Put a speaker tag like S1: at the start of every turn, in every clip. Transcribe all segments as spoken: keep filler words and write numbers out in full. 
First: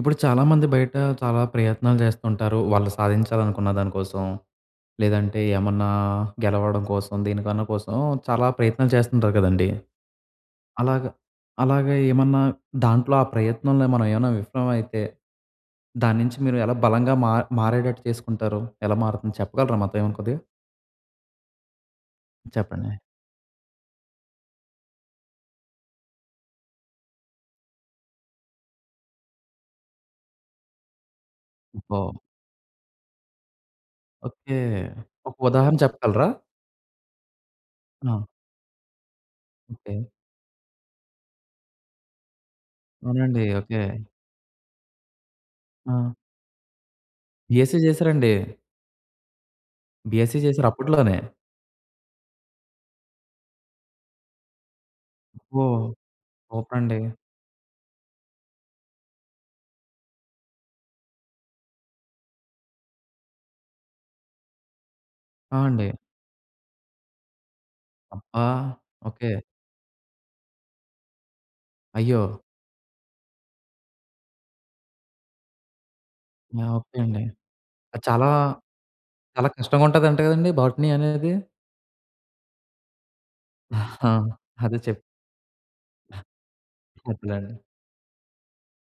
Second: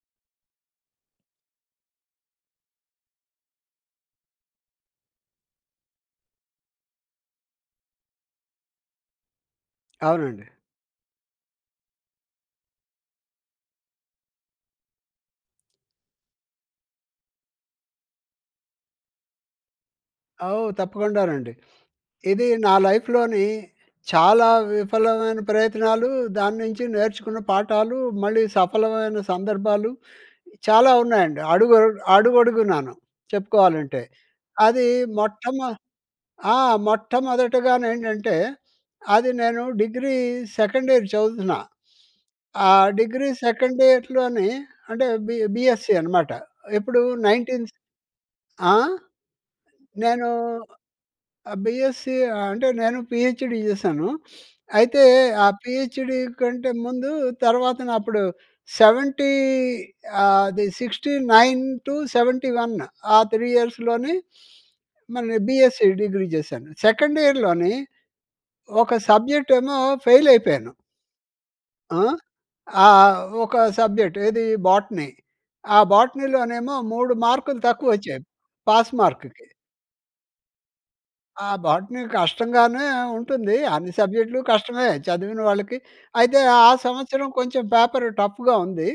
S1: ఇప్పుడు చాలామంది బయట, చాలా ప్రయత్నాలు జేస్తుంటారు. వాళ్ళు సాధించాలనుకున్న దాని కోసం. లేదంటే ఏమన్నా గెలవడం కోసం, దీనికన్నా కోసం చాలా ప్రయత్నాలు చేస్తుంటారు కదండీ!
S2: అవునండి.
S1: అలాగ, అలాగ ఏమన్నా దాంట్లో ఆ ప్రయత్నంలో మనం ఏవైనా విఫలం ఐతే, దాని నుంచి మీరు ఎలా బలంగా మార్ మారేటట్టు చేసుకుంటారు? ఎలా మారుతుందో చెప్పగలరా మాతో ఏవేనా కొద్దిగా?
S2: ఆ! ఓహ్! తప్పకుండానండి. ఇది నా
S1: చెప్పండి.
S2: లైఫ్‍లోని చాలా విఫలమైన ప్రయత్నాలూ, దాని నించి నేర్చుకున్న పాఠాలూ, మళ్ళీ సఫలమైన సందర్భాలు చాలా ఉన్నాయండి. అడుగ
S1: ఓహ్!
S2: అడుగడుగునాను, చెప్పుకోవాలంటే.
S1: ఓకె.
S2: అది
S1: ఒక
S2: మొట్టమొ
S1: ఉదాహరణ చెప్పగలరా?
S2: ఆ!
S1: అవును.
S2: మొట్టమొదటగానేంటంటే, అది నేను
S1: ఓకె.
S2: డిగ్రీ సెకండ్ ఇయర్ చదువుతున్నా. ఆహ్, డిగ్రీ
S1: అవునండి. ఓకె.
S2: సెకండ్ ఇయర్‍లోని అంటే బి బిఎస్‌సి
S1: ఆ!
S2: అనమాట. ఎప్పుడు నైన్టీన్స్
S1: పిహెచ్‌డి చేసారాండి?
S2: ఆ! నేను
S1: బిఎస్‌సి చేసారా? అప్పుట్లోనే!
S2: ఆహ్, బీఎస్‌సి అంటే నేను పిహెచ్‌డి చేశాను. అయితే ఆ
S1: ఓహ్!
S2: పిహెచ్‌డి కంటే
S1: ఓకె అండి.
S2: ముందు తర్వాతన అప్పుడు సెవెంటీ ఆది sixty nine two seventy one ఆ త్రీ ఇయర్స్‌లోనే మరి
S1: ఆ!
S2: బిఎస్‌సి
S1: అండి.
S2: డిగ్రీ జేశాను. సెకండ్ ఇయర్‍లోని
S1: అబ్బా!
S2: ఒక
S1: ఓకె.
S2: సబ్జెక్ట్ ఏమో ఫెయిల్ అయిపోయేను. ఆ?
S1: అయ్యో!
S2: ఆ! ఒక సబ్జెక్ట్ ఏదీ, బోటనీ. ఆ
S1: ఆ!
S2: బోటనీలోనేమో
S1: ఓకె
S2: మూడు
S1: అండి.
S2: మార్కులు
S1: అది
S2: తక్కువొచ్చాయి,
S1: చాలా,
S2: పాస్‌మార్క్‌కి.
S1: చాలా కష్టంగుంటందంట కదండీ! బాటనీ అనేది.
S2: ఆ బాటని కష్టంగానే ఉంటుంది. అన్ని
S1: ఆ!
S2: సబ్జెక్ట్‌లు
S1: అదే
S2: కష్టమే
S1: చెప్
S2: చదివిన వాళ్ళకి. అయితే ఆ
S1: ఓకె
S2: సంవత్సరం
S1: అండి.
S2: కొంచెం పేపర్ టఫ్‌గా ఉంది.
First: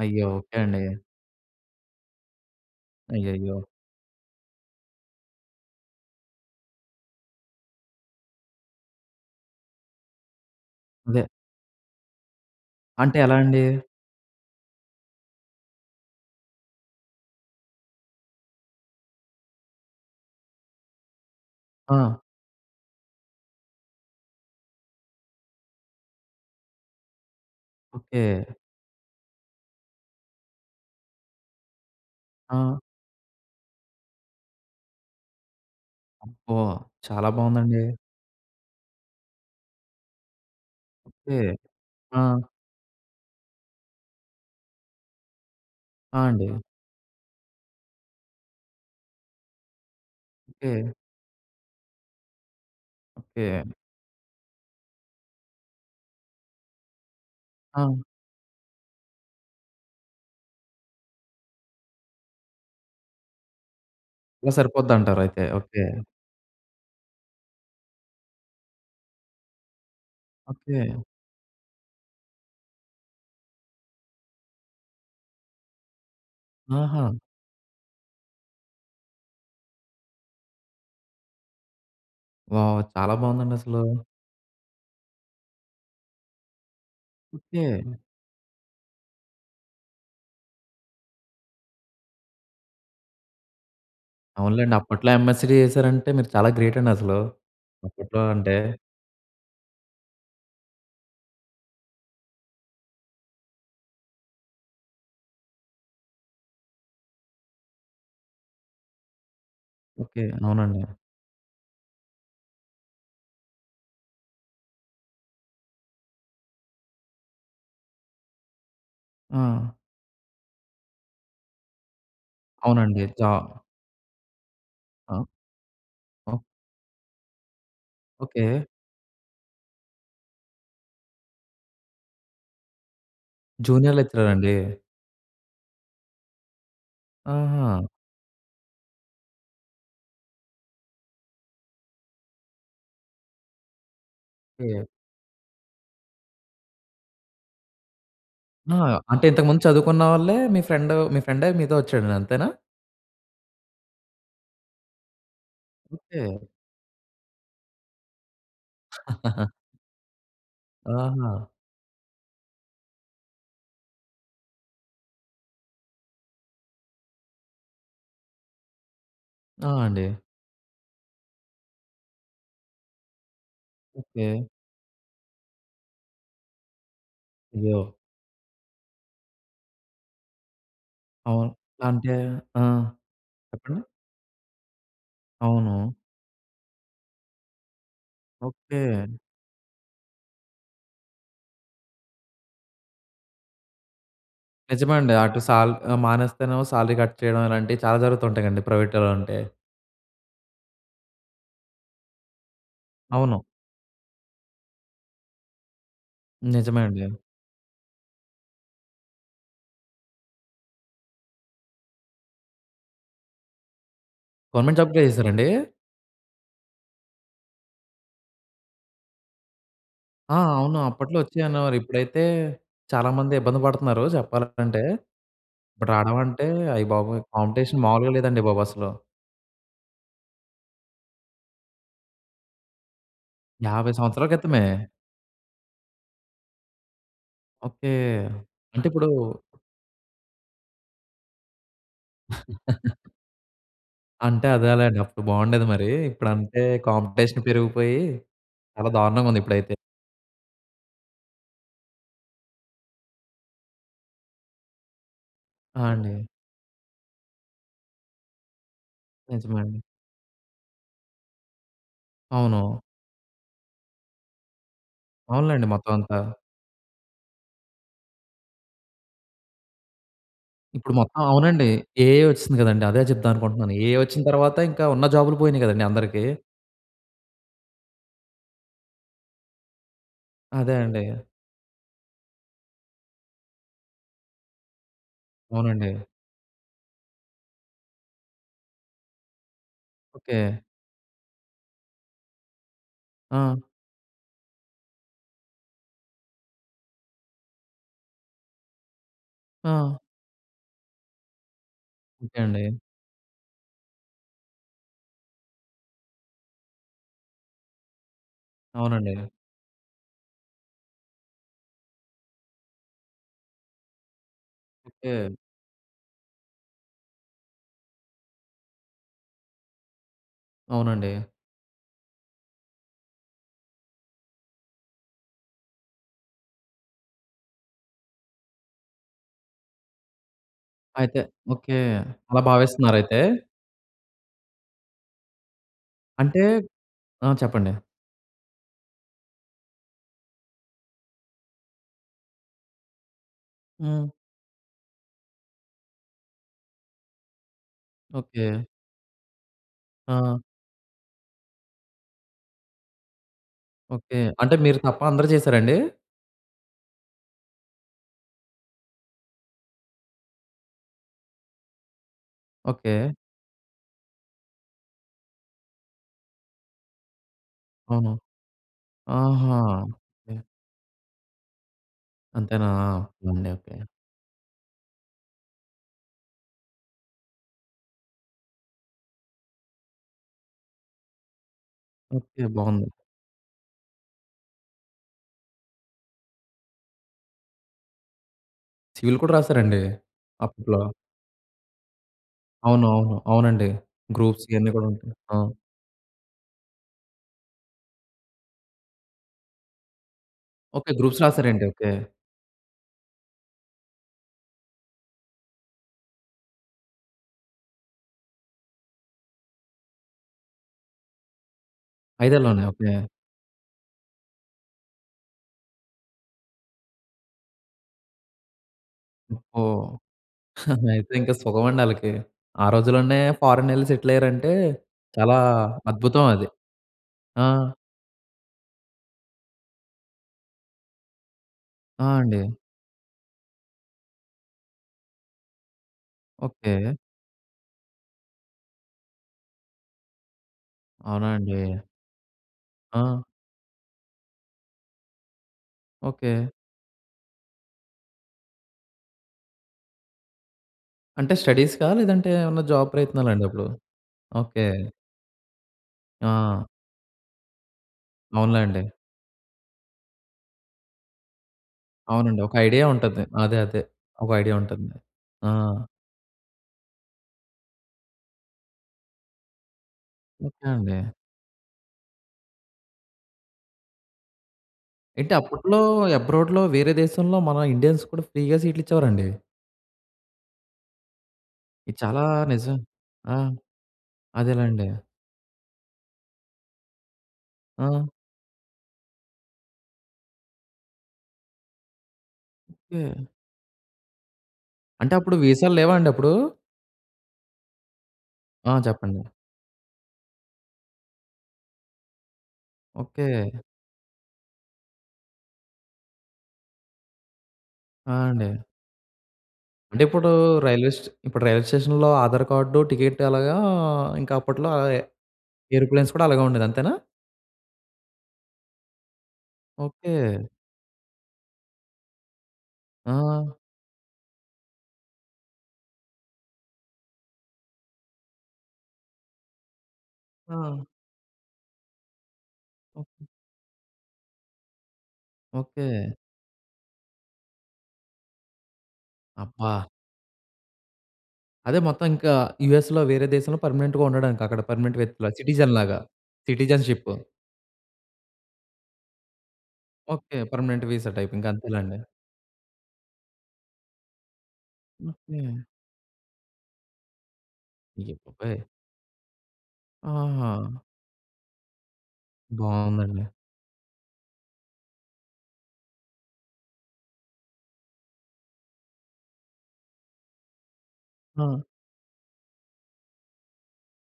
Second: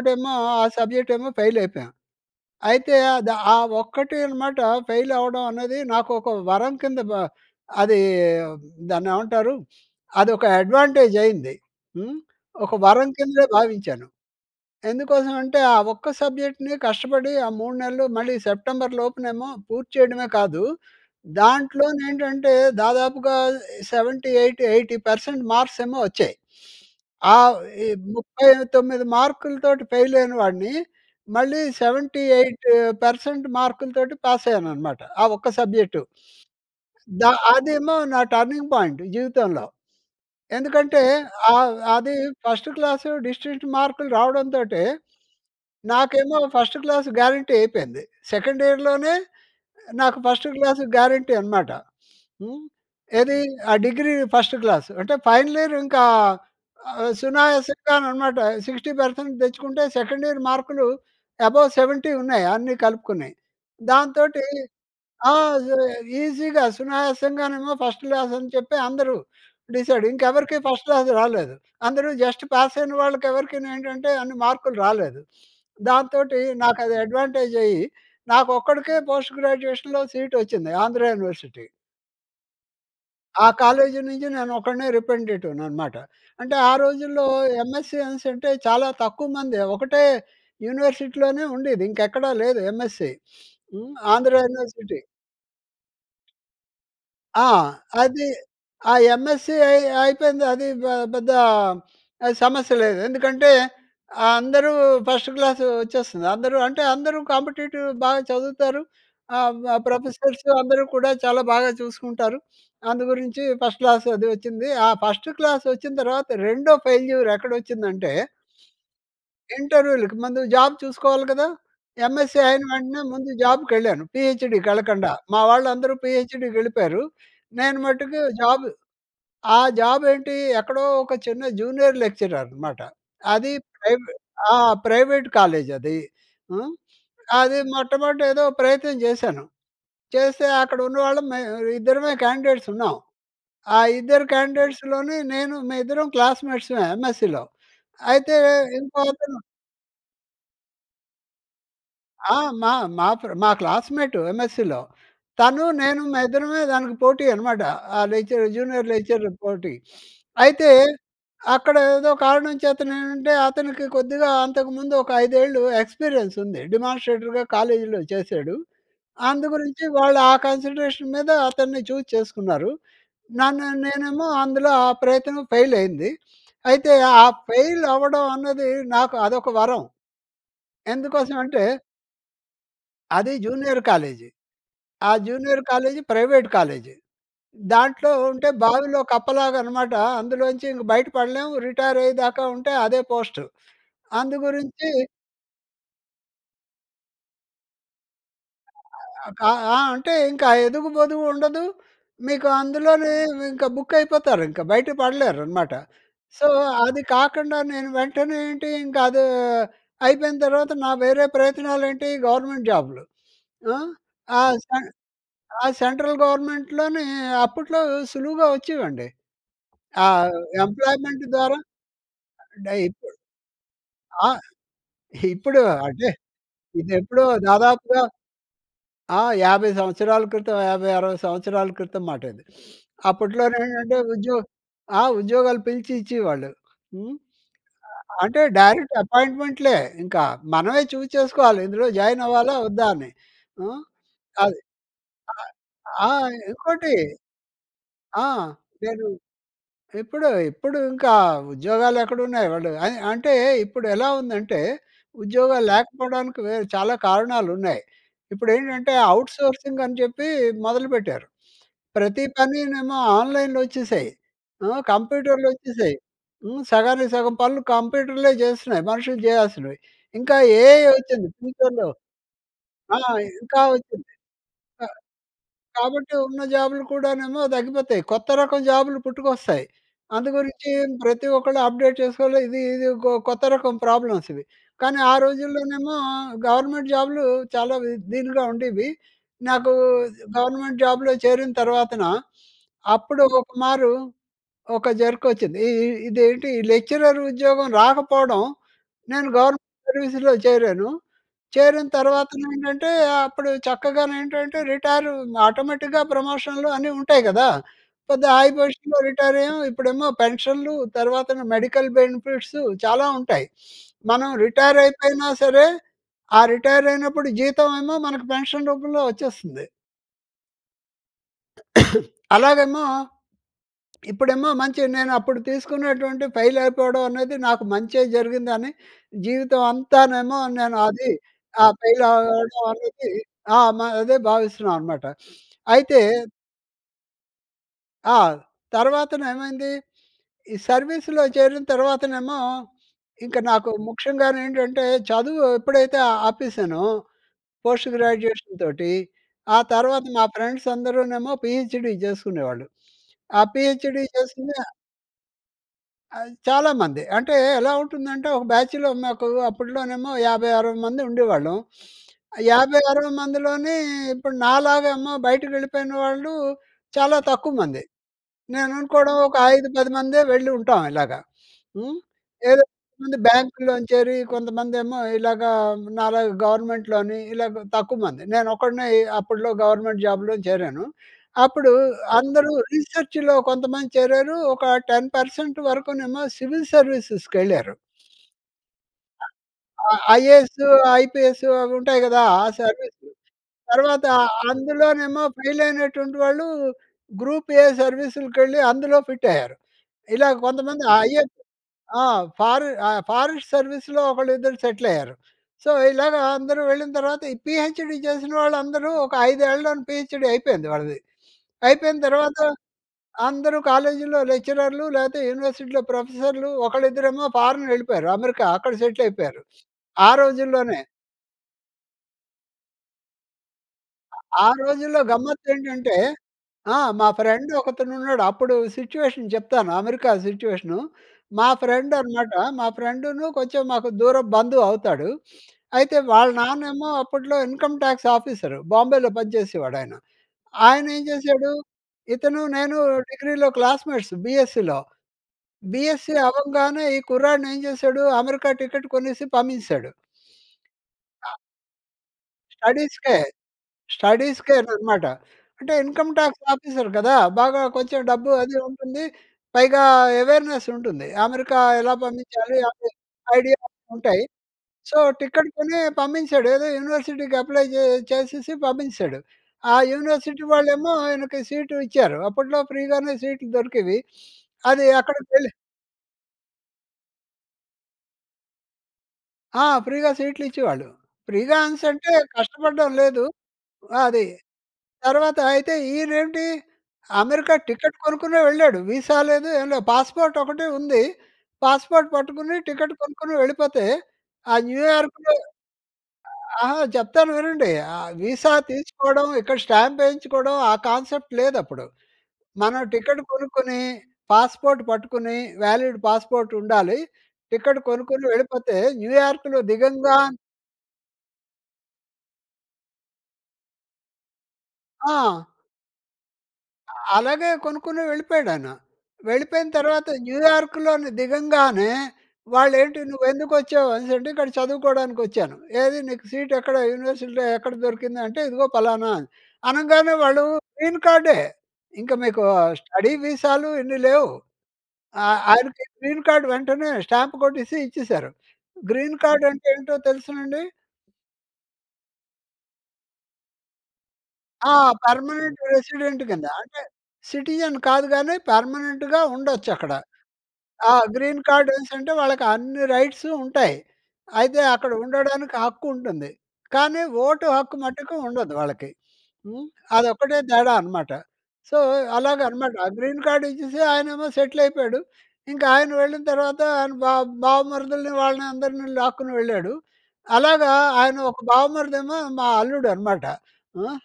S1: అయ్యో! ఓకె
S2: ఆ
S1: అండి.
S2: సబ్జెక్ట్ ఏమో ఫెయిల్ అయిపోయా. అయితే అది ఆ
S1: అయ్యయ్యో!
S2: ఒక్కటే అనమాట ఫెయిల్ అవ్వడం అనేది నాకు ఒక వరం కింద బ అది దాన్ని ఏమంటారు? అది ఒక అడ్వాంటేజ్
S1: అదే.
S2: అయింది. హ్మ్, ఒక వరం
S1: అంటే ఎలా
S2: కిందే
S1: అండి?
S2: భావించాను. ఎందుకోసం అంటే ఆ ఒక్క సబ్జెక్ట్‌ని కష్టపడి ఆ మూడు నెలలు మళ్ళీ సెప్టెంబర్‌లోపునేమో పూర్తి చేయడమే కాదు.
S1: ఆ!
S2: దాంట్లోనేంటంటే, దాదాపుగా seventy eight eighty percent marks ఏమో వచ్చాయి. ఆహ్, ఈ
S1: ఓకె.
S2: ముప్పై తొమ్మిది మార్కులతోటి ఫెయిల్ అయిన వాడిని, మళ్ళీ సెవెంటీ ఎయిట్
S1: ఆ!
S2: పర్సెంట్ మార్కులతోటి పాస్ అయ్యాననమాట. ఆ ఒక్క సబ్జెక్టు.
S1: అబ్బా!
S2: ద
S1: చాలా బావుందండి.
S2: అదేమో నా టర్నింగ్ పాయింట్ జీవితంలో. ఎందుకంటే
S1: ఓకె,
S2: ఆహ్, అది
S1: ఆ!
S2: ఫస్ట్ క్లాస్ డిస్టింక్ట్ మార్కులు రావడంతోటే,
S1: ఆ!
S2: నాకేమో
S1: అండి.
S2: ఫస్ట్ క్లాస్ గ్యారంటీ అయిపోయింది. సెకండ్ ఇయర్‍లోనే నాకు ఫస్ట్ క్లాస్
S1: ఓకె.
S2: గ్యారంటీ అనమాట. హ్మ్. ఏది?
S1: ఓకె.
S2: ఆ డిగ్రీ ఫస్ట్ క్లాస్. అంటే, ఫైనల్ ఇయర్ ఇంకా ఆహ్,
S1: ఆ!
S2: సునాయాసంగా అన్నమాట. సిక్స్టీ పర్సెంట్ తెచ్చుకుంటే, సెకండ్ ఇయర్ మార్కులు అబోవ్ సెవెంటీ ఉన్నాయి అన్ని కలుపుకుని. దాంతోటి
S1: అలా
S2: ఆ!
S1: సరిపోద్దంటారయితే, ఓకె.
S2: ఈసీగా సునాయాసంగానేమో ఫస్ట్ క్లాస్ అని చెప్పి అందరూ డిసైడ్. ఇంకెవరికీ ఫస్ట్
S1: ఓకె.
S2: క్లాస్ రాలేదు. అందరూ జస్ట్ పాస్ అయిన వాళ్ళకెవరికీ ఏంటంటే అన్ని మార్కులు రాలేదు. దాంతోటి నాకు అది
S1: ఆహా!
S2: అడ్వాంటేజ్ అయ్యి, నాకు ఒక్కడికే పోస్ట్ గ్రాడ్యుయేషన్‌లో సీట్ ఒచ్చింది ఆంధ్ర యూనివర్సిటీ.
S1: వావ్! చాలా
S2: ఆ
S1: బాగుందండసలు.
S2: కాలేజీ నుంచి నేనొకడినే రిపెంటిటివ్‌ననమాట. అంటే ఆ రోజుల్లో
S1: ఓకే.
S2: ఎంఎస్‌సీ అనిసంటే, చాలా తక్కువ మందే, ఒకటే యూనివర్సిటీలోనే ఉండీది. ఇంకెక్కడా లేదు ఎంఎస్‌సీ. హ్మ్, ఆంధ్ర
S1: అవునులెండి.
S2: యూనివర్సిటీ.
S1: అప్పట్లో ఎంఎస్‌సీ చేశారంటే, మీరు చాలా గ్రేటండి అసలు.
S2: ఆ!
S1: అప్పట్లో
S2: అది
S1: అంటే.
S2: ఆ ఎంఎస్‌సీ అయ్ అయిపోయింది. అది ఆహ్, పెద్దా ఆహ్, సమస్య లేదు. ఎందుకంటే, అందరూ ఫస్ట్ క్లాసు వచ్చేస్తుంది. అందరూ అంటే, అందరూ కాంపిటీటివ్ బాగ చదువుతారు. ఆహ్, వ
S1: ఓకే,
S2: ప్రొఫెసర్సు,
S1: అవునండీ.
S2: అందరూ కూడా చాలా బాగా చూసుకుంటారు. అందు గురించి ఫస్ట్ క్లాసు అదీ వచ్చింది. ఆ ఫస్టు క్లాసొచ్చిన తర్వాత, రెండో ఫెయిల్యూర్ ఎక్కడొచ్చిందంటే...
S1: ఆ!
S2: ఇంటర్వ్యూలకి. ముందు జాబ్ చూసుకోవాలి కదా! ఎంఎస్‌సీ అయిన వెంటనే,
S1: అవునండి.
S2: ముందు
S1: జా
S2: జాబ్‌కెళ్ళాను. పీహెచ్‍డీకెళ్ళకండా,
S1: ఆ!
S2: మా వాళ్ళందరూ
S1: ఆ!
S2: పీహెచ్‌డికెళ్ళిపోయరు. నేను మట్టుకు
S1: ఓకే.
S2: జాబ్ ఆ జాబేంటి? ఎక్కడో ఒక చిన్న జూనియర్ లెక్చరర్ అనమాట. అదీ
S1: జూనియర్
S2: ప్రెవే
S1: లెక్చరరండి?
S2: ఆ! ప్రైవేట్ కాలేజది. హ్మ్, అది
S1: ఆహా!
S2: మొట్టమొదట ఏదో ప్రయత్నం జేశాను. చేస్తే అక్కడున్నవాళ్ళం మేవిద్దరమే క్యాండిడేట్స్ ఉన్నాం. ఆ ఇద్దరు
S1: ఓకే.
S2: క్యాండిడేట్స్‌లోని నేను, మేయిద్దరం క్లాస్మేట్స్‌మే ఎమ్‌ఎస్‌సీలో. అయితే
S1: ఆ!
S2: ఇంకో
S1: అంటే
S2: అతను
S1: ఇంతకుముందు చదువుకున్న వాళ్ళే మీ ఫ్రెండు మీ ఫ్రెండే మీతో వచ్చాడండి
S2: ఆ!
S1: అంతేనా?
S2: మా మా ఫ్రె మా క్లాస్మేటు ఎంఎస్‌సీలో. తనూ, నేను
S1: ఓకే.
S2: మేయిద్దరమే దానికి పోటీ యనమాట. ఆ లెక్చరర్ జూనియర్ లెక్చరర్ పోటీ. అయితే
S1: ఆహా!
S2: అక్కడేదో కారణం చేతనేంటంటే, అతనికి కొద్దిగా అంతకుముందు ఒక ఐదేళ్ళు ఎక్స్పీరియన్సుంది. డెమాన్‌స్ట్రేటర్‍గా కాలేజీలో చేశాడు. అందుగురించి
S1: అవునండి.
S2: వాళ్ళు ఆ కన్సిడరేషన్ మీద అతన్ని చూజ్ చేసుకున్నారు. నన్ను నేనేమో
S1: ఓకే.
S2: అందులో, ఆ ప్రయత్నం ఫెయిలయింది. అయితే ఆ
S1: అయ్యో!
S2: ఫెయిలవ్వడం అన్నది, నాకు అదొక వరం. ఎందుకోసం
S1: అవును
S2: అంటే...
S1: అంటే ఆ!
S2: అది జూనియర్
S1: చెప్పండి.
S2: కాలేజీ. ఆ జూనియర్
S1: అవును.
S2: College private college. దాంట్లో ఉంటే
S1: ఓకే.
S2: బావిలో కప్పలాగనమాట. అందులో నుంచి ఇంక బయట పడలేము. రిటైరయ్యేదాకా ఉంటే అదే పోస్టు. అందు గురించి
S1: నిజమే అండి. అటు సాల్ మానేస్తేనేమో సాలరీ కట్ చేయడం ఇలాంటివి చాలా జరుగుతూ ఉంటాయండి, ప్రైవేట్టోలంటే.
S2: క ఆ! అంటే ఇంకా ఎదుగు పొదుగు ఉండదు. మీకు అందులోనే
S1: అవును.
S2: ఇంకా బుక్కయిపోతారు ఇంక, బయట పడలేరనమాట. సో,
S1: నిజమే
S2: అది
S1: అండి.
S2: కాకండా నేను వెంటనే ఏంటి, ఇంకా అదూ అయిపోయిన తర్వాత, నా వేరే ప్రయత్నాలేంటి, గవర్నమెంట్ జాబ్‌లు. ఆ! ఆ
S1: గవర్నమెంట్
S2: సెంట్
S1: జాబ్ చేసారా అండి?
S2: ఆ సెంట్రల్ గవర్నమెంట్‍లోనే అప్పట్లో సులువుగా వచ్చేవండి. ఆహ్,
S1: ఆ! అవును అప్పట్లో
S2: ఎంప్లాయ్‌మెంట్ ద్వారా
S1: వచ్చేయనేవారు, ఇప్పుడైతే
S2: అంటే ఇప్పు
S1: చాలా మంది ఇబ్బంది పడుతున్నారు
S2: ఆ!
S1: చెప్పాలంటే.
S2: ఇప్పుడు
S1: ఇప్పుడు
S2: అంటే,
S1: రాడవంటే అయ్య బాబోయ్!
S2: ఇదెప్పుడో
S1: కాంపిటీషన్
S2: దాదాపుగా
S1: మావూలుగా లేదండి బాబు అసలు.
S2: ఆ! యాభై సంవత్సరాల క్రితం, యాభై అరవై సంవత్సరాల క్రితం మాటది.
S1: యాభై
S2: అప్పట్లోనేంటంటే,
S1: సంవత్సరాల
S2: ఉద్యో
S1: క్రితమే!
S2: ఆహ్, ఉద్యోగాలు పిలిచి ఇచ్చేవాళ్ళు. హ్మ్,
S1: ఓకే,
S2: ఆహ్, అంటే
S1: అంటే
S2: డైరెక్ట్
S1: ఇప్పుడు
S2: అపాయింట్మెంట్‌లే ఇంక. మనమే చూజ్ చేసుకోవాలి. ఇందులో జాయినవ్వాలా? వద్దా? అని. హ్మ్,
S1: అంతే
S2: అది.
S1: అదేలెండి. అప్పుడు బావుండేది మరి.
S2: ఆ!
S1: ఇప్పుడంటే
S2: ఇంకోటి
S1: కాంపిటీషన్ పెరిగిపోయి
S2: ఆ!
S1: చాలా
S2: నేను
S1: దారుణంగుంది ఇప్పుడైతే.
S2: ఇప్పుడు, ఇప్పుడు ఇంకా ఉద్యోగాలు ఎక్కడున్నాయి. వాళ్ళు ఆహ్, అంటే ఇప్పుడు ఎలా ఉందంటే ఉద్యోగాలు
S1: ఆ! అండి.
S2: లేకపోడానికి వే చాలా కారణాలున్నాయి. ఇప్పుడేంటంటే ఔట్‌సోర్సింగ్
S1: నిజమండి.
S2: అని చెప్పి మొదలుపెట్టారు. ప్రతీ
S1: అవును.
S2: పనీనేమో ఆన్‍లైన్‍లో వచ్చేసాయి. అహ్,
S1: అవునులెండి,
S2: కంప్యూటర్లొచ్చేశాయి.
S1: మొత్తవంతా.
S2: హ్మ్, సగానికి సగం పనులు కంప్యూటర్లే జేస్తున్నాయి, మనుషులు జేయాల్సినవి. ఇంకా ఏఐ
S1: ఇప్పుడు మొత్తం
S2: వచ్చింది
S1: అవునండి.
S2: ఫ్యూచర్‌లో.
S1: ఏఐ వచ్చిసింది కదండీ! అదే
S2: ఆహ్, ఇంకా
S1: జెప్దామనుకుంటున్నాను. ఏఐ
S2: వచ్చింది.
S1: వచ్చిన తర్వాత ఇంకా
S2: అహ్,
S1: ఉన్న జాబులు పోయినయి కదండీ
S2: కాబట్టి
S1: అందరికి.
S2: ఉన్న జాబులు కూడానేమో తగ్గిపోతాయి. కొత్త రకం జాబులు పుట్టుకొస్తాయి. అందు గురించి
S1: అదే అండి.
S2: ప్రతి ఒక్కళ్ళు అప్డేట్ చేసుకోవాలి. ఇది ఇది ఇకో కొత్త రకం ప్రాబ్లమ్స్ ఇవి. కానీ, ఆ
S1: అవునండి.
S2: రోజుల్లోనేమో గవర్నమెంట్ జాబులు చాలా వి దీనిగా ఉండేవి. నాకు
S1: ఓకే.
S2: గవర్నమెంట్ జాబ్‌లో చేరిన తర్వాతన, అప్పుడు ఒక
S1: ఆ!
S2: మారు ఒక జరకొచ్చింది. ఇ ఇ ఇదేంటి లెక్చరర్ ఉద్యోగం రాకపోడం, నేను గవర్నమెంట్
S1: ఆ!
S2: సర్వీస్‌లో చేరాను. చేరిన
S1: ఓకే అండి.
S2: తర్వాతనేంటంటే, అప్పుడు చక్కగానేంటంటే రిటైరు ఇంక ఆటోమేటిక్‌గా ప్రమోషన్‌లు అన్నీ ఉంటాయి గదా! పెద్ద హై పొజిషన్‌లో
S1: అవునండి.
S2: రిటైరయ్యాము. ఇప్పుడేమో పెన్షన్లు తర్వాతన మెడికల్ బెనిఫిట్సు చాలా ఉంటాయి. మనం రిటైరయిపోయినా
S1: ఓకే.
S2: సరే, ఆ రిటైరయినప్పుడు జీతం ఏమో మనకు పెన్షన్ రూపంలో వచ్చేస్తుంది.
S1: అవునండి.
S2: అలాగేమో, ఇప్పుడేమో మంచి నేను అప్పుడు తీసుకున్నటువంటి ఫెయిల్ అయిపోవడం అనేది, నాకు మంచే జరిగింది అని జీవితం అంతానేమో నేను అది
S1: అయితే
S2: ఆహ్,
S1: ఓకే!
S2: ఫెయిల్
S1: అలా
S2: అవ్వడం అనేది,
S1: భావిస్తున్నారైతే.
S2: ఆ! మ అదే భావిస్తున్నాను అన్నమాట. అయితే
S1: అంటే ఆ! చెప్పండి.
S2: ఆ! తర్వాతను ఏమైంది, ఈ సర్వీసులో చేరిన తర్వాతనేమో ఇంక నాకు
S1: హ్మ్.
S2: ముఖ్యంగాను ఏంటంటే, చదువు ఎప్పుడైతే ఆపేసానో పోస్ట్
S1: ఓకె.
S2: గ్రాడ్యుయేషన్‌తోటి, ఆ తర్వాత మా
S1: ఆ!
S2: ఫ్రెండ్స్ అందరూనేమో పీహెచ్‍డీ చేస్తునేవాళ్ళు. ఆ పీహెచ్‍డీ
S1: ఓకె. అంటే
S2: చేస్తూనే
S1: మీరు తప్ప అందరూ చేశారండి?
S2: ఆహ్, చాలామంది. అంటే ఎలా ఉంటుందంటే ఒక బ్యాచ్‌లో మాకు అప్పట్లోనేమో యాభై అరవై మంది ఉండేవాళ్ళం. యాభై అరవై
S1: ఓకె.
S2: మందిలోనే ఇప్పుడు నాలాగా ఏమో బయటికి వెళ్ళిపోయిన వాళ్ళు చాలా తక్కువ మంది.
S1: అవును.
S2: నేను అనుకోవడం ఒక
S1: ఆహా!
S2: ఐదు పదిమందే
S1: హ్మ్.
S2: వెళ్ళి ఉంటాం ఇలాగ. హ్మ్, ఏదో
S1: అంతేనా! ఉంది
S2: బ్యాంకులో
S1: ఓకె.
S2: చేరి కొంతమందేమో ఇలాగా నాలాగా గవర్నమెంట్‍లోని ఇలాగ తక్కువమంది. నేను ఒక్కడినే అప్పట్లో గవర్నమెంట్ జాబ్‌లో చేరాను. అప్పుడు
S1: ఓకె,
S2: అందరూ
S1: బాగుంది.
S2: రిసర్చ్‌లో కొంతమంది చేరారు. ఒక టెన్ పర్సెంట్ వరకునేమో సివిల్ సర్వీసెస్‌కి వెళ్లారు.
S1: సివిల్
S2: అ!
S1: కూడా రాసారండి
S2: ఆ! ఐఏఎస్,
S1: అప్పట్లో?
S2: ఐపీఎస్ అవి ఉంటాయి కదా! ఆ
S1: అవును,
S2: సర్వీస్.
S1: అవును. అవునండి.
S2: తర్వాత
S1: గ్రూప్స్ ఇవన్నీ కూడా ఉంటాయి.
S2: అందులోనేమో
S1: అవును.
S2: ఫెయిల్ అయినటువంటి వాళ్ళు గ్రూప్ ఏ సర్వీసులకెళ్ళి, అందులో ఫిట్ అయ్యారు. ఇలా కొంతమంది
S1: ఓకే గ్రూప్స్
S2: ఐఏఎస్
S1: రాసారండి? ఓకె.
S2: ఆ! ఫారె అ ఫారెస్ట్ సర్వీస్‌లో ఒకళ్ళు ఇద్దరు సెటిల్ అయ్యారు. సో, ఇలాగా అందరూ వెళ్ళిన తర్వాత ఈ పీహెచ్‌డి చేసిన వాళ్ళందరూ ఒక ఐదేళ్లలో పీహెచ్‌డి అయిపోయింది వాళ్ళది. అయిపోయిన తర్వాత
S1: ఐదేళ్ళలోనే ఓకె.
S2: అందరూ కాలేజ్‌లో లెక్చరర్లు లేకపోతే యూనివర్సిటీలో ప్రొఫెసర్‌లు ఒకరు ఇద్దరేమో ఫారిన్ వెళ్ళిపోయారు అమెరికా అక్కడ సెటిల్ అయిపోయారు
S1: ఓహ్!
S2: ఆ రోజుల్లోనే.
S1: అయితే ఇంక సుఖమండి అళ్ళకి. ఆ రోజుల్లోనే ఫారిన్ వెళ్లి సెటిల్
S2: ఆ
S1: అయ్యారంటే
S2: రోజుల్లో
S1: చాలా
S2: గమ్మత్తు ఏంటంటే,
S1: అద్భుతం అది.
S2: ఆ! మా
S1: ఆ!
S2: ఫ్రెండ్ ఒకతను ఉన్నాడు అప్పుడు సిట్యుయేషన్ చెప్తాను, అమెరికా సిట్యుయేషన్. మా ఫ్రెండ్
S1: ఆ!
S2: అనమాట
S1: అండి.
S2: మా ఫ్రెండ్‌ను కొంచెం మాకు దూరపు బంధువు అవుతాడు. అయితే వాళ్ళ నాన్నేమో
S1: ఓకే.
S2: అప్పట్లో ఇన్కమ్ టాక్స్ ఆఫీసర్, బాంబేలో పని చేసేవాడు ఆయన. ఆయన ఏం
S1: అవునా
S2: చేసాడు
S1: అండీ.
S2: ఇతను, నేను
S1: ఆ!
S2: డిగ్రీలో క్లాస్మేట్స్ బీఎస్సీలో. BSc
S1: okay.
S2: అవ్వంగానే ఈ కుర్రాడిని ఏం చేశాడు అమెరికా టికెట్ కొనేసి పంపించేశాడు. అ
S1: అంటే స్టడీస్‌కా లేదంటే ఏమన్నా జాబ్
S2: స్టడీస్‌కే,
S1: ప్రయత్నాల అండి అప్పుడు?
S2: స్టడీస్‌కే
S1: ఓకే.
S2: అనమాట. అంటే ఇన్కమ్ టాక్స్
S1: ఆ!
S2: ఆఫీసర్ కదా బాగా కొంచెం డబ్బు అది
S1: అవునులెండి.
S2: ఉంటుంది, పైగా అవేర్‌నెస్ ఉంటుంది. అమెరికా ఎలా
S1: అవునండి ఒక
S2: పంపించాలి
S1: ఐడియా
S2: అనే
S1: ఉంటంది. అదే.
S2: ఐడియాలు
S1: అదే.
S2: ఉంటాయి.
S1: ఒక ఐడియా ఉంటంది.
S2: సో, టికెట్
S1: ఆ!
S2: కొని పంపించాడు. ఏదో యూనివర్సిటీకి అప్లై చేసేసి పంపించేసాడు. ఆ యూనివర్సిటీ
S1: ఓకె
S2: వాళ్ళేమో
S1: అండి.
S2: ఆయనకి సీట్ ఇచ్చారు. అప్పట్లో ఫ్రీగానే సీట్లు దొరికేవి. అదె
S1: ఏంటి?
S2: అక్కడకివెళ్ళి
S1: అప్పట్లో అబ్రాడ్‌లో వేరే దేశంలో మన ఇండియన్స్ కూడా ఫ్రీగా సీట్లిచ్చేవారండి?
S2: ఆ! ఫ్రీగా సీట్లు ఇచ్చేవాళ్ళు. ఫ్రీగా
S1: ఇది
S2: అనేసంటే
S1: చాలా నిజం.
S2: కష్టపడడం లేదు.
S1: ఆ!
S2: అది.
S1: అదేలెండి.
S2: తర్వాత అయితే ఈయన ఏంటి అమెరికా టికెట్
S1: ఆ!
S2: కొనుక్కునే వెళ్ళాడు. విసా లేదు, ఏం లేదు, పాస్‌పోర్ట్ ఒకటే ఉంది. పాస్‌పోర్ట్ పట్టుకుని టికెట్
S1: ఓకె.
S2: కొనుక్కొని వెళ్ళిపోతే, ఆ
S1: అంటే
S2: న్యూయార్క్‌లో
S1: అప్పుడు వీసాలు లేవా అండి అప్పుడు?
S2: అహా! చెప్తాను వినండి. విసా
S1: ఆ! చెప్పండి.
S2: తీసుకోవడం, ఇక్కడ స్టాంప్ వేయించుకోవడం, ఆ కాన్సెప్ట్ లేదప్పుడు. మనం టికెట్
S1: ఓకే.
S2: కొనుక్కొని పాస్‌పోర్ట్ పట్టుకొని వాలిడ్ పాస్ పోర్ట్ ఉండాలి. టికెట్
S1: ఆ!
S2: కొనుక్కొని
S1: అండి.
S2: వెళ్ళిపోతే న్యూయార్క్‌లో
S1: అంటే ఇప్పుడు
S2: దిగంగానే
S1: రైల్వే స్టే ఇప్పుడు రైల్వే స్టేషన్‌లో ఆధార్ కార్డు, టికెట్ అలాగా ఇంకా అప్పట్లో
S2: ఆ!
S1: ఏరోప్లేన్స్ కూడా అలాగే ఉండేది. అంతేనా?
S2: అలాగే కొనుక్కుని వెళ్ళిపోయాడు ఆయన. వెళ్ళిపోయిన తర్వాత
S1: ఓకే.
S2: న్యూయార్క్‌లోని దిగంగానే, వాళ్ళు ఏంటి? "నువ్వు ఎందుకు
S1: ఆ!
S2: వచ్చావు" అనేసి అంటే, "ఇక్కడ చదువుకోవడానికి వచ్చాను". "ఏది నీకు సీట్ ఎక్కడ? యూనివర్సిటీలో ఎక్కడ దొరికింది?" అంటే, "ఇదిగో పలానా" అని అనగానే, వాళ్ళు
S1: ఆ!
S2: గ్రీన్ కార్డే. ఇంకా మీకు స్టడీ
S1: ఓకే.
S2: వీసాలు ఇన్ని లేవు. ఆహ్, ఆయనకి
S1: ఓకే.
S2: గ్రీన్ కార్డ్ వెంటనే స్టాంప్ కొట్టేసి ఇచ్చేసారు. గ్రీన్ కార్డ్ అంటే
S1: అబ్బా!
S2: ఏంటో తెలుసా అండీ?
S1: అదే మొత్తం ఇంక యూఎస్‌లో వేరే దేశంలో పర్మనెంట్‌గా ఉండడానికక్కడ,
S2: ఆ!
S1: పర్మనెంట్ వ్యక్తిలా,
S2: పర్మనెంట్
S1: సిటిజన్‌లాగా
S2: రెసిడెంట్ కింద. అంటే,
S1: సిటి‌జెన్‌షిప్.
S2: సిటిజన్ కాదు గానీ, పర్మనెంట్‌గా ఉండొచ్చక్కడ.
S1: ఓకే. పర్మెనెంట్
S2: ఆ!
S1: వీసా టైప్
S2: గ్రీన్ కార్డనేసి
S1: ఇంకంతేలేండి.
S2: అంటే వాళ్ళకి అన్ని రైట్సూ ఉంటాయి. అయితే అక్కడ ఉండడానికి
S1: ఓకే.
S2: హక్కు ఉంటుంది. కానీ, ఓటు హక్కు మటుకు ఉండదు
S1: అయ్యబాబోయ్!
S2: వాళ్ళకి. హ్మ్, అదొక్కటే తేడా
S1: ఆహా!
S2: అనమాట. సో, అలాగనమాట. గ్రీన్
S1: బావుందండి.
S2: కార్డ్ ఇచ్చేసి, ఆయనేమో సెటిల్ అయిపోయాడు. ఇంకాయన వెళ్ళిన తర్వాత ఆయన బా బావమరుదులని వాళ్ళని అందరిని లాక్కుని వెళ్ళాడు. అలాగా ఆయన ఒక
S1: ఆ!
S2: బావమరిదేమో మా అల్లుడనమాట. హ్మ్,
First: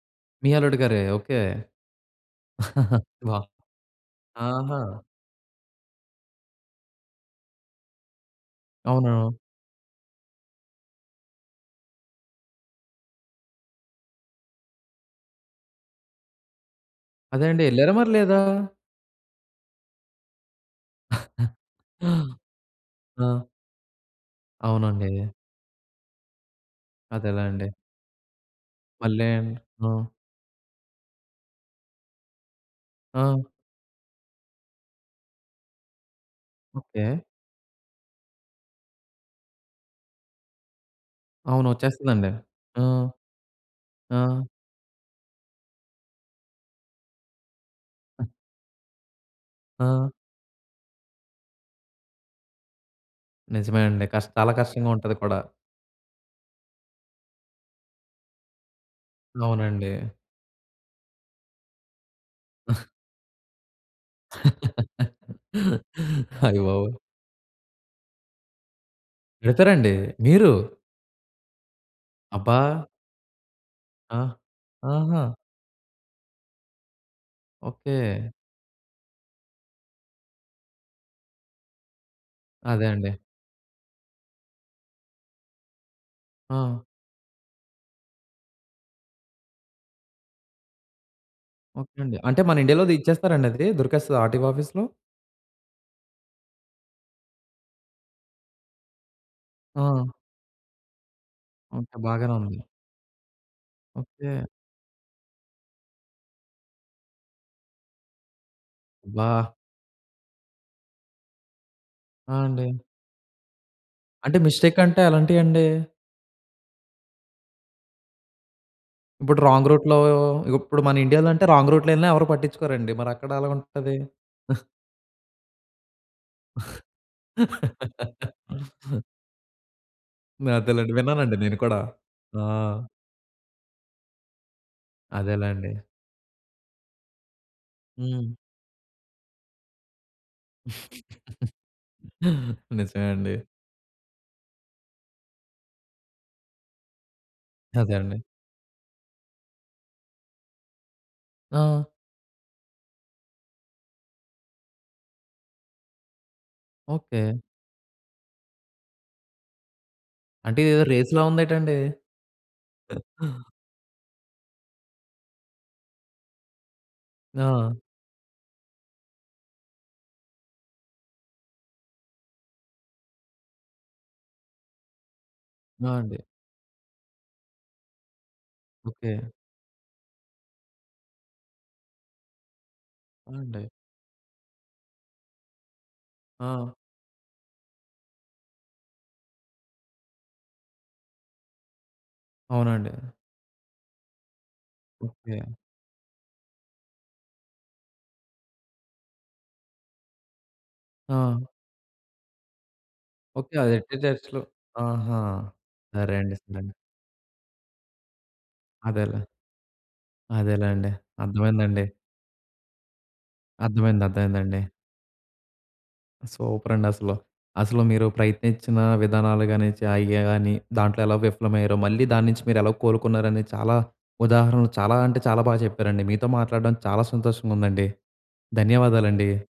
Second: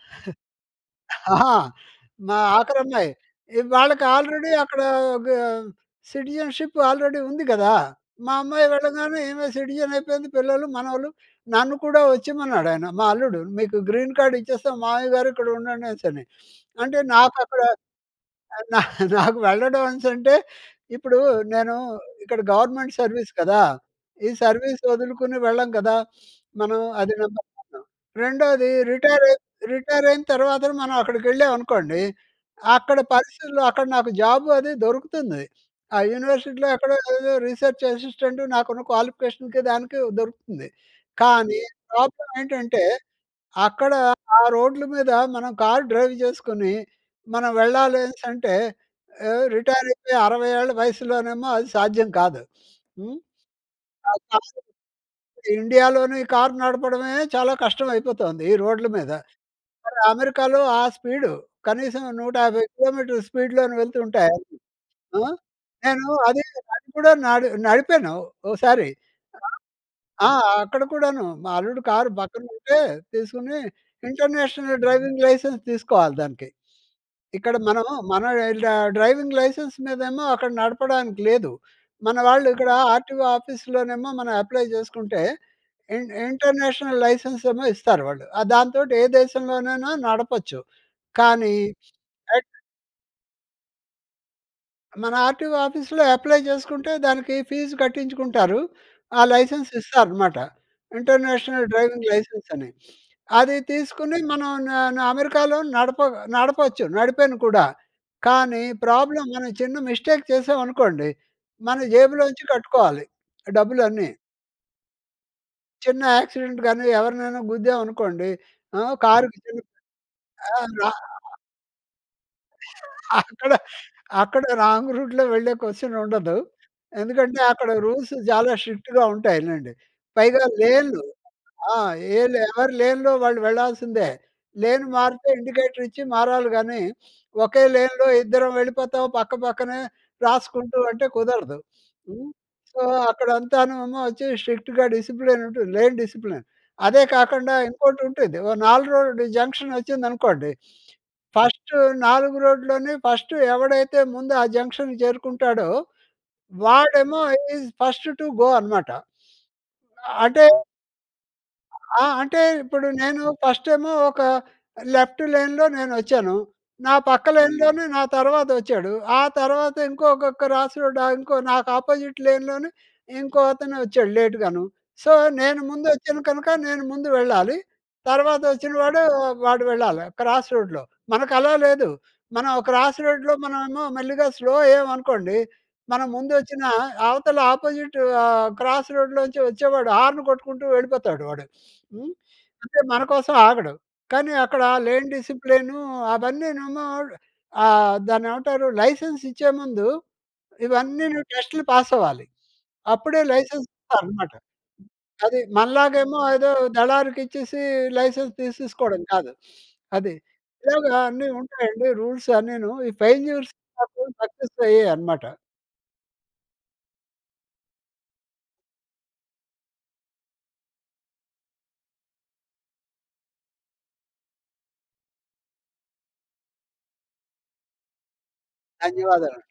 S1: మీ అల్లుడు గారే. ఓకే.
S2: ఆహా! మా ఆఖరమ్మాయి.
S1: వావ్!
S2: ఇ వాళ్ళకి ఆల్రెడీ అక్కడ
S1: ఆహా!
S2: ఆహ్, సిటిజన్షిప్ ఆల్రెడీ ఉంది కదా! మా అమ్మాయి వెళ్ళగానే
S1: అవునా!
S2: ఈమె సిటిజన్ అయిపోయింది. పిల్లలు మనవలు నన్ను కూడా వచ్చేయమన్నాడాయన, మా అల్లుడు. "మీకు గ్రీన్ కార్డ్ ఇచ్చేస్తాం మావయ్యగారు ఇక్కడ ఉండండి" అనేసని. అంటే
S1: అదే
S2: నాకక్కడ,
S1: అండి. ఎల్లేరా? మరి లేదా?
S2: నాకు వెళ్ళడం అనేసి అంటే, ఇప్పుడు నేను ఇక్కడ గవర్నమెంట్ సర్వీస్
S1: ఆ!
S2: కదా! ఈ సర్వీస్
S1: అవునండీ.
S2: వొదులుకుని వెళ్ళం కదా! మనం అది
S1: అదే లేండి.
S2: [unintelligible] రెండోది,
S1: మళ్ళీ
S2: రిటైరై,
S1: ఆండి ఆ!
S2: రిటైరైన తర్వాతన మనం అక్కడికెళ్ళాం అనుకోండి, అక్కడ
S1: ఆ!
S2: పరిస్థితులు అక్కడ నాకు జాబ్ అదీ దొరుకుతుంది. ఆ యూనివర్సిటీలో ఎక్కడో
S1: ఓకే.
S2: ఏదో రిసర్చ్ అసిస్టెంట్ నాకున్న క్వాలిఫికేషన్‌కి దానికి దొరుకుతుంది. కానీ,
S1: అవును. వచ్చేస్తదండి.
S2: ప్రాబ్లమ్ ఏంటంటే,
S1: ఆ!
S2: అక్కడ
S1: ఆ!
S2: ఆ రోడ్లు మీద మనం కార్ డ్రైవ్ చేసుకొని మనం వెళ్ళాలి అనేసంటే ఏహ్,
S1: ఆ!
S2: రిటైరైపోయి అరవై ఏళ్ళ వయసులోనేమో అది సాధ్యం కాదు. హ్మ్,
S1: నిజమే అండి. కాస్త
S2: అలా
S1: చాలా
S2: చేసి
S1: కష్టంగా ఉంటది కూడా.
S2: ఇండియాలోని కార్ నడపడమే చాలా కష్టవయిపోతోంది ఈ రోడ్ల మీద.
S1: అవునండి.
S2: మరి అమెరికాలో ఆ స్పీడు. కనీసం నూట యాభై కిలోమీటర్ల స్పీడ్‌లోను వెళ్తుంటే, ఆ! నేను అదీ
S1: అయ్య
S2: అది
S1: బాబోయ్!
S2: కూడా నడి నడిపాను ఓ సారి.
S1: నడిపారండి?
S2: ఆ!
S1: మీరు!
S2: అక్కడ కూడాను. మా అల్లుడు కారు,
S1: అబ్బా!
S2: పక్కనుంటే తీసుకుని.
S1: ఆ!
S2: ఇంటర్నేషనల్ డ్రైవింగ్
S1: ఆహా!
S2: లైసెన్స్ తీసుకోవాలి దానికి. ఇక్కడ మనం మన
S1: ఓకే.
S2: ఈళ్ళ డ డ్రైవింగ్ లైసెన్స్ మీదేమో అక్కడ నడపడానికి లేదు. మన వాళ్ళిక్కడా
S1: అదే అండి.
S2: ఆర్‌టిఒ ఆఫీస్‌లోనేమో మనం అప్లై చేసుకుంటే, ఇన్
S1: ఆ!
S2: ఇంటర్నేషనల్ లైసెన్సేమో ఇస్తారు వాళ్ళు. ఆహ్, దాంతోటి ఏ దేశంలోనైనా నడపొచ్చు. కానీ
S1: ఓకే అండి. అంటే,
S2: ఎట్
S1: మన ఇండియాలో అది ఇచ్చేస్తారండి అది? దొరికేస్తదా ఆర్‌టిఒ ఆఫీస్‌లో?
S2: మన ఆర్టిఓ ఆఫీస్‌లో అప్లై చేసుకుంటే, దానికి ఫీజు కట్టించుకుంటారు. ఆ లైసెన్స్
S1: ఆ!
S2: ఇస్తారనమాట. International
S1: okay.
S2: డ్రైవింగ్
S1: బాగానే
S2: లైసెన్స్
S1: ఉందండి.
S2: అని. అది తీసుకుని
S1: ఓకే.
S2: మనం న న అమెరికాలో నడప నడపొచ్చు, నడిపేను కూడా. కానీ, ప్రాబ్లమ్
S1: అబ్బా!
S2: మనం చిన్న మిస్టేక్ చేశాం అనుకోండి, మన
S1: ఆ!
S2: జేబులోంచి
S1: అండి.
S2: కట్టుకోవాలి డబ్బులన్నీ.
S1: అంటే మిస్టేక్ అంటే ఎలాంటియండి?
S2: చిన్న యాక్సిడెంట్ గాని, ఎవరినైనా గుద్దేం అనుకోండి, ఆ! కారుకి
S1: ఇప్పుడు
S2: చిన్న
S1: రాంగ్ రూట్‌లో
S2: యాక్సిడెంట్
S1: ఇప్పుడు
S2: అయినా
S1: మన ఇండియాలో
S2: [unintelligible]
S1: అంటే, రాంగ్ రూట్‌లో ఎళ్ళినా ఎవరూ పట్టిచ్చుకోరండి. మరక్కడెలా
S2: అక్కడ,
S1: ఉంటది?
S2: అక్కడ రాంగ్ రూట్‌లో వెళ్ళే కొశ్చన్ ఉండదు. ఎందుకంటే, అక్కడ రూల్స్ చాలా స్ట్రిక్ట్‌గా ఉంటాయి లెండి. పైగా
S1: అదేలెండి
S2: లేన్లు
S1: విన్నానండి నేను
S2: ఆ!
S1: కూడా.
S2: ఏలే
S1: ఆ!
S2: ఎవరి లేన్‌లో వాళ్ళు వెళ్లాల్సిందే. లేను మారితే
S1: అదేలేండి.
S2: ఇండికేటర్ ఇచ్చి మారాలి గానీ, వకే లేన్‌లో
S1: హ్మ్.
S2: ఇద్దరం వెళ్ళిపోతాం పక్క పక్కనే రాసుకుంటూ అంటే కుదరదు. హ్మ్, సో,
S1: నిజమే అండి.
S2: అక్కడంతాను ఏమో వచ్చి స్ట్రిక్ట్‌గా డిసిప్లిన్ ఉంటుంది, లేన్ డిసిప్లిన్. అదే కాకండా
S1: అదే అండి.
S2: ఇంకోటుంటుంది. ఓ నాలుగు రోడ్ జంక్షన్ వచ్చిందనుకోండి, ఫస్ట్
S1: ఆ!
S2: నాలుగు రోడ్‌లోనే ఫస్ట్ ఎవడైతే ముందు ఆ జంక్షన్‌కి చేరుకుంటాడో, వాడేమో
S1: okay.
S2: Is first to go అనమాట. అంటే
S1: అంటే ఇదేదో రేస్‌లా ఉందేటండి?
S2: ఆ! అంటే ఇప్పుడు నేను ఫస్టేమో ఒక లెఫ్టు లేన్‍లో నేనొచ్చాను. నా పక్క
S1: ఆ!
S2: లైన్‌లోనే నా తర్వాత వచ్చాడు. ఆ తర్వాత ఇంకొక్క క్రాస్ రోడా ఇంకో నాకాపోజిట్ లేన్‍లోనే ఇంకో అతనొచ్చాడు లేట్‌గాను. సో, నేను ముందు
S1: ఆ! అండి.
S2: వచ్చాను కనుక, నేను ముందు వెళ్ళాలి. తర్వాత వచ్చిన వాడు
S1: ఓకే.
S2: వాడు వెళ్ళాలా క్రాస్ రోడ్‍లో. మనకలా లేదు. మనం క్రాస్ రోడ్‌లో
S1: అవునండి.
S2: మనవేమో మెల్లిగా స్లో అయ్యాం అనుకోండి. మనం ముందొచ్చిన
S1: ఆ!
S2: అవతల అపోజిట్ ఆహ్, క్రాస్ రోడ్‌లోంచి వచ్చేవాడు హార్న్ కొట్టుకుంటూ వెళ్ళిపోతాడు వాడు. హ్మ్, అంటే
S1: అవునండి.
S2: మనకోసం ఆగడు. కానీ అక్కడ లేన్
S1: ఓకే.
S2: డిసిప్లిన్ అవన్నీనేమో ఆహ్, దాన్నేమంటారు, లైసెన్స్ ఇచ్చేముందు ఇవన్నీను
S1: ఆ!
S2: టెస్ట్‌లు పాస్ అవ్వాలి. అప్పుడే
S1: ఓకే.
S2: లైసెన్స్
S1: అదెట్టేదే
S2: ఇస్తారన్నమాట.
S1: అసలు ఆహా!
S2: అది. మనలాగేమో
S1: సరేండి.
S2: ఏదో
S1: సరేండి.
S2: దళారికిచ్చీసి లైసెన్స్ తీసేసుకోడం
S1: అదేలే.
S2: కాదు. అది. ఇలాగ
S1: అదేలేండి.
S2: అన్నీ
S1: అర్థమైందండి.
S2: ఉంటాయండి రూల్స్ అన్నీను. ఈ ఫెల్యూర్స్
S1: అర్థమైంది,
S2: నాకు సక్సెస్
S1: అర్థమైందండి.
S2: అయ్యాయన్నమాట.
S1: సూపర్ అండి అసలు. అసలు మీరు ప్రయత్నించిన విధానాలు గాని, చాయ్ గే గాని. దాంట్లో ఎలా విఫలమయ్యారో, మళ్ళీ దాన్నించి మీరు ఎలా కోలుకున్నారని చాలా ఉదాహరణలు చాలా అంటే చాలా బాగా చెప్పారండి. మీతో మాట్లాడడం చాలా సంతోషంగుందండి. ధన్యవాదాలండి.
S2: ధన్యవాదాలండి.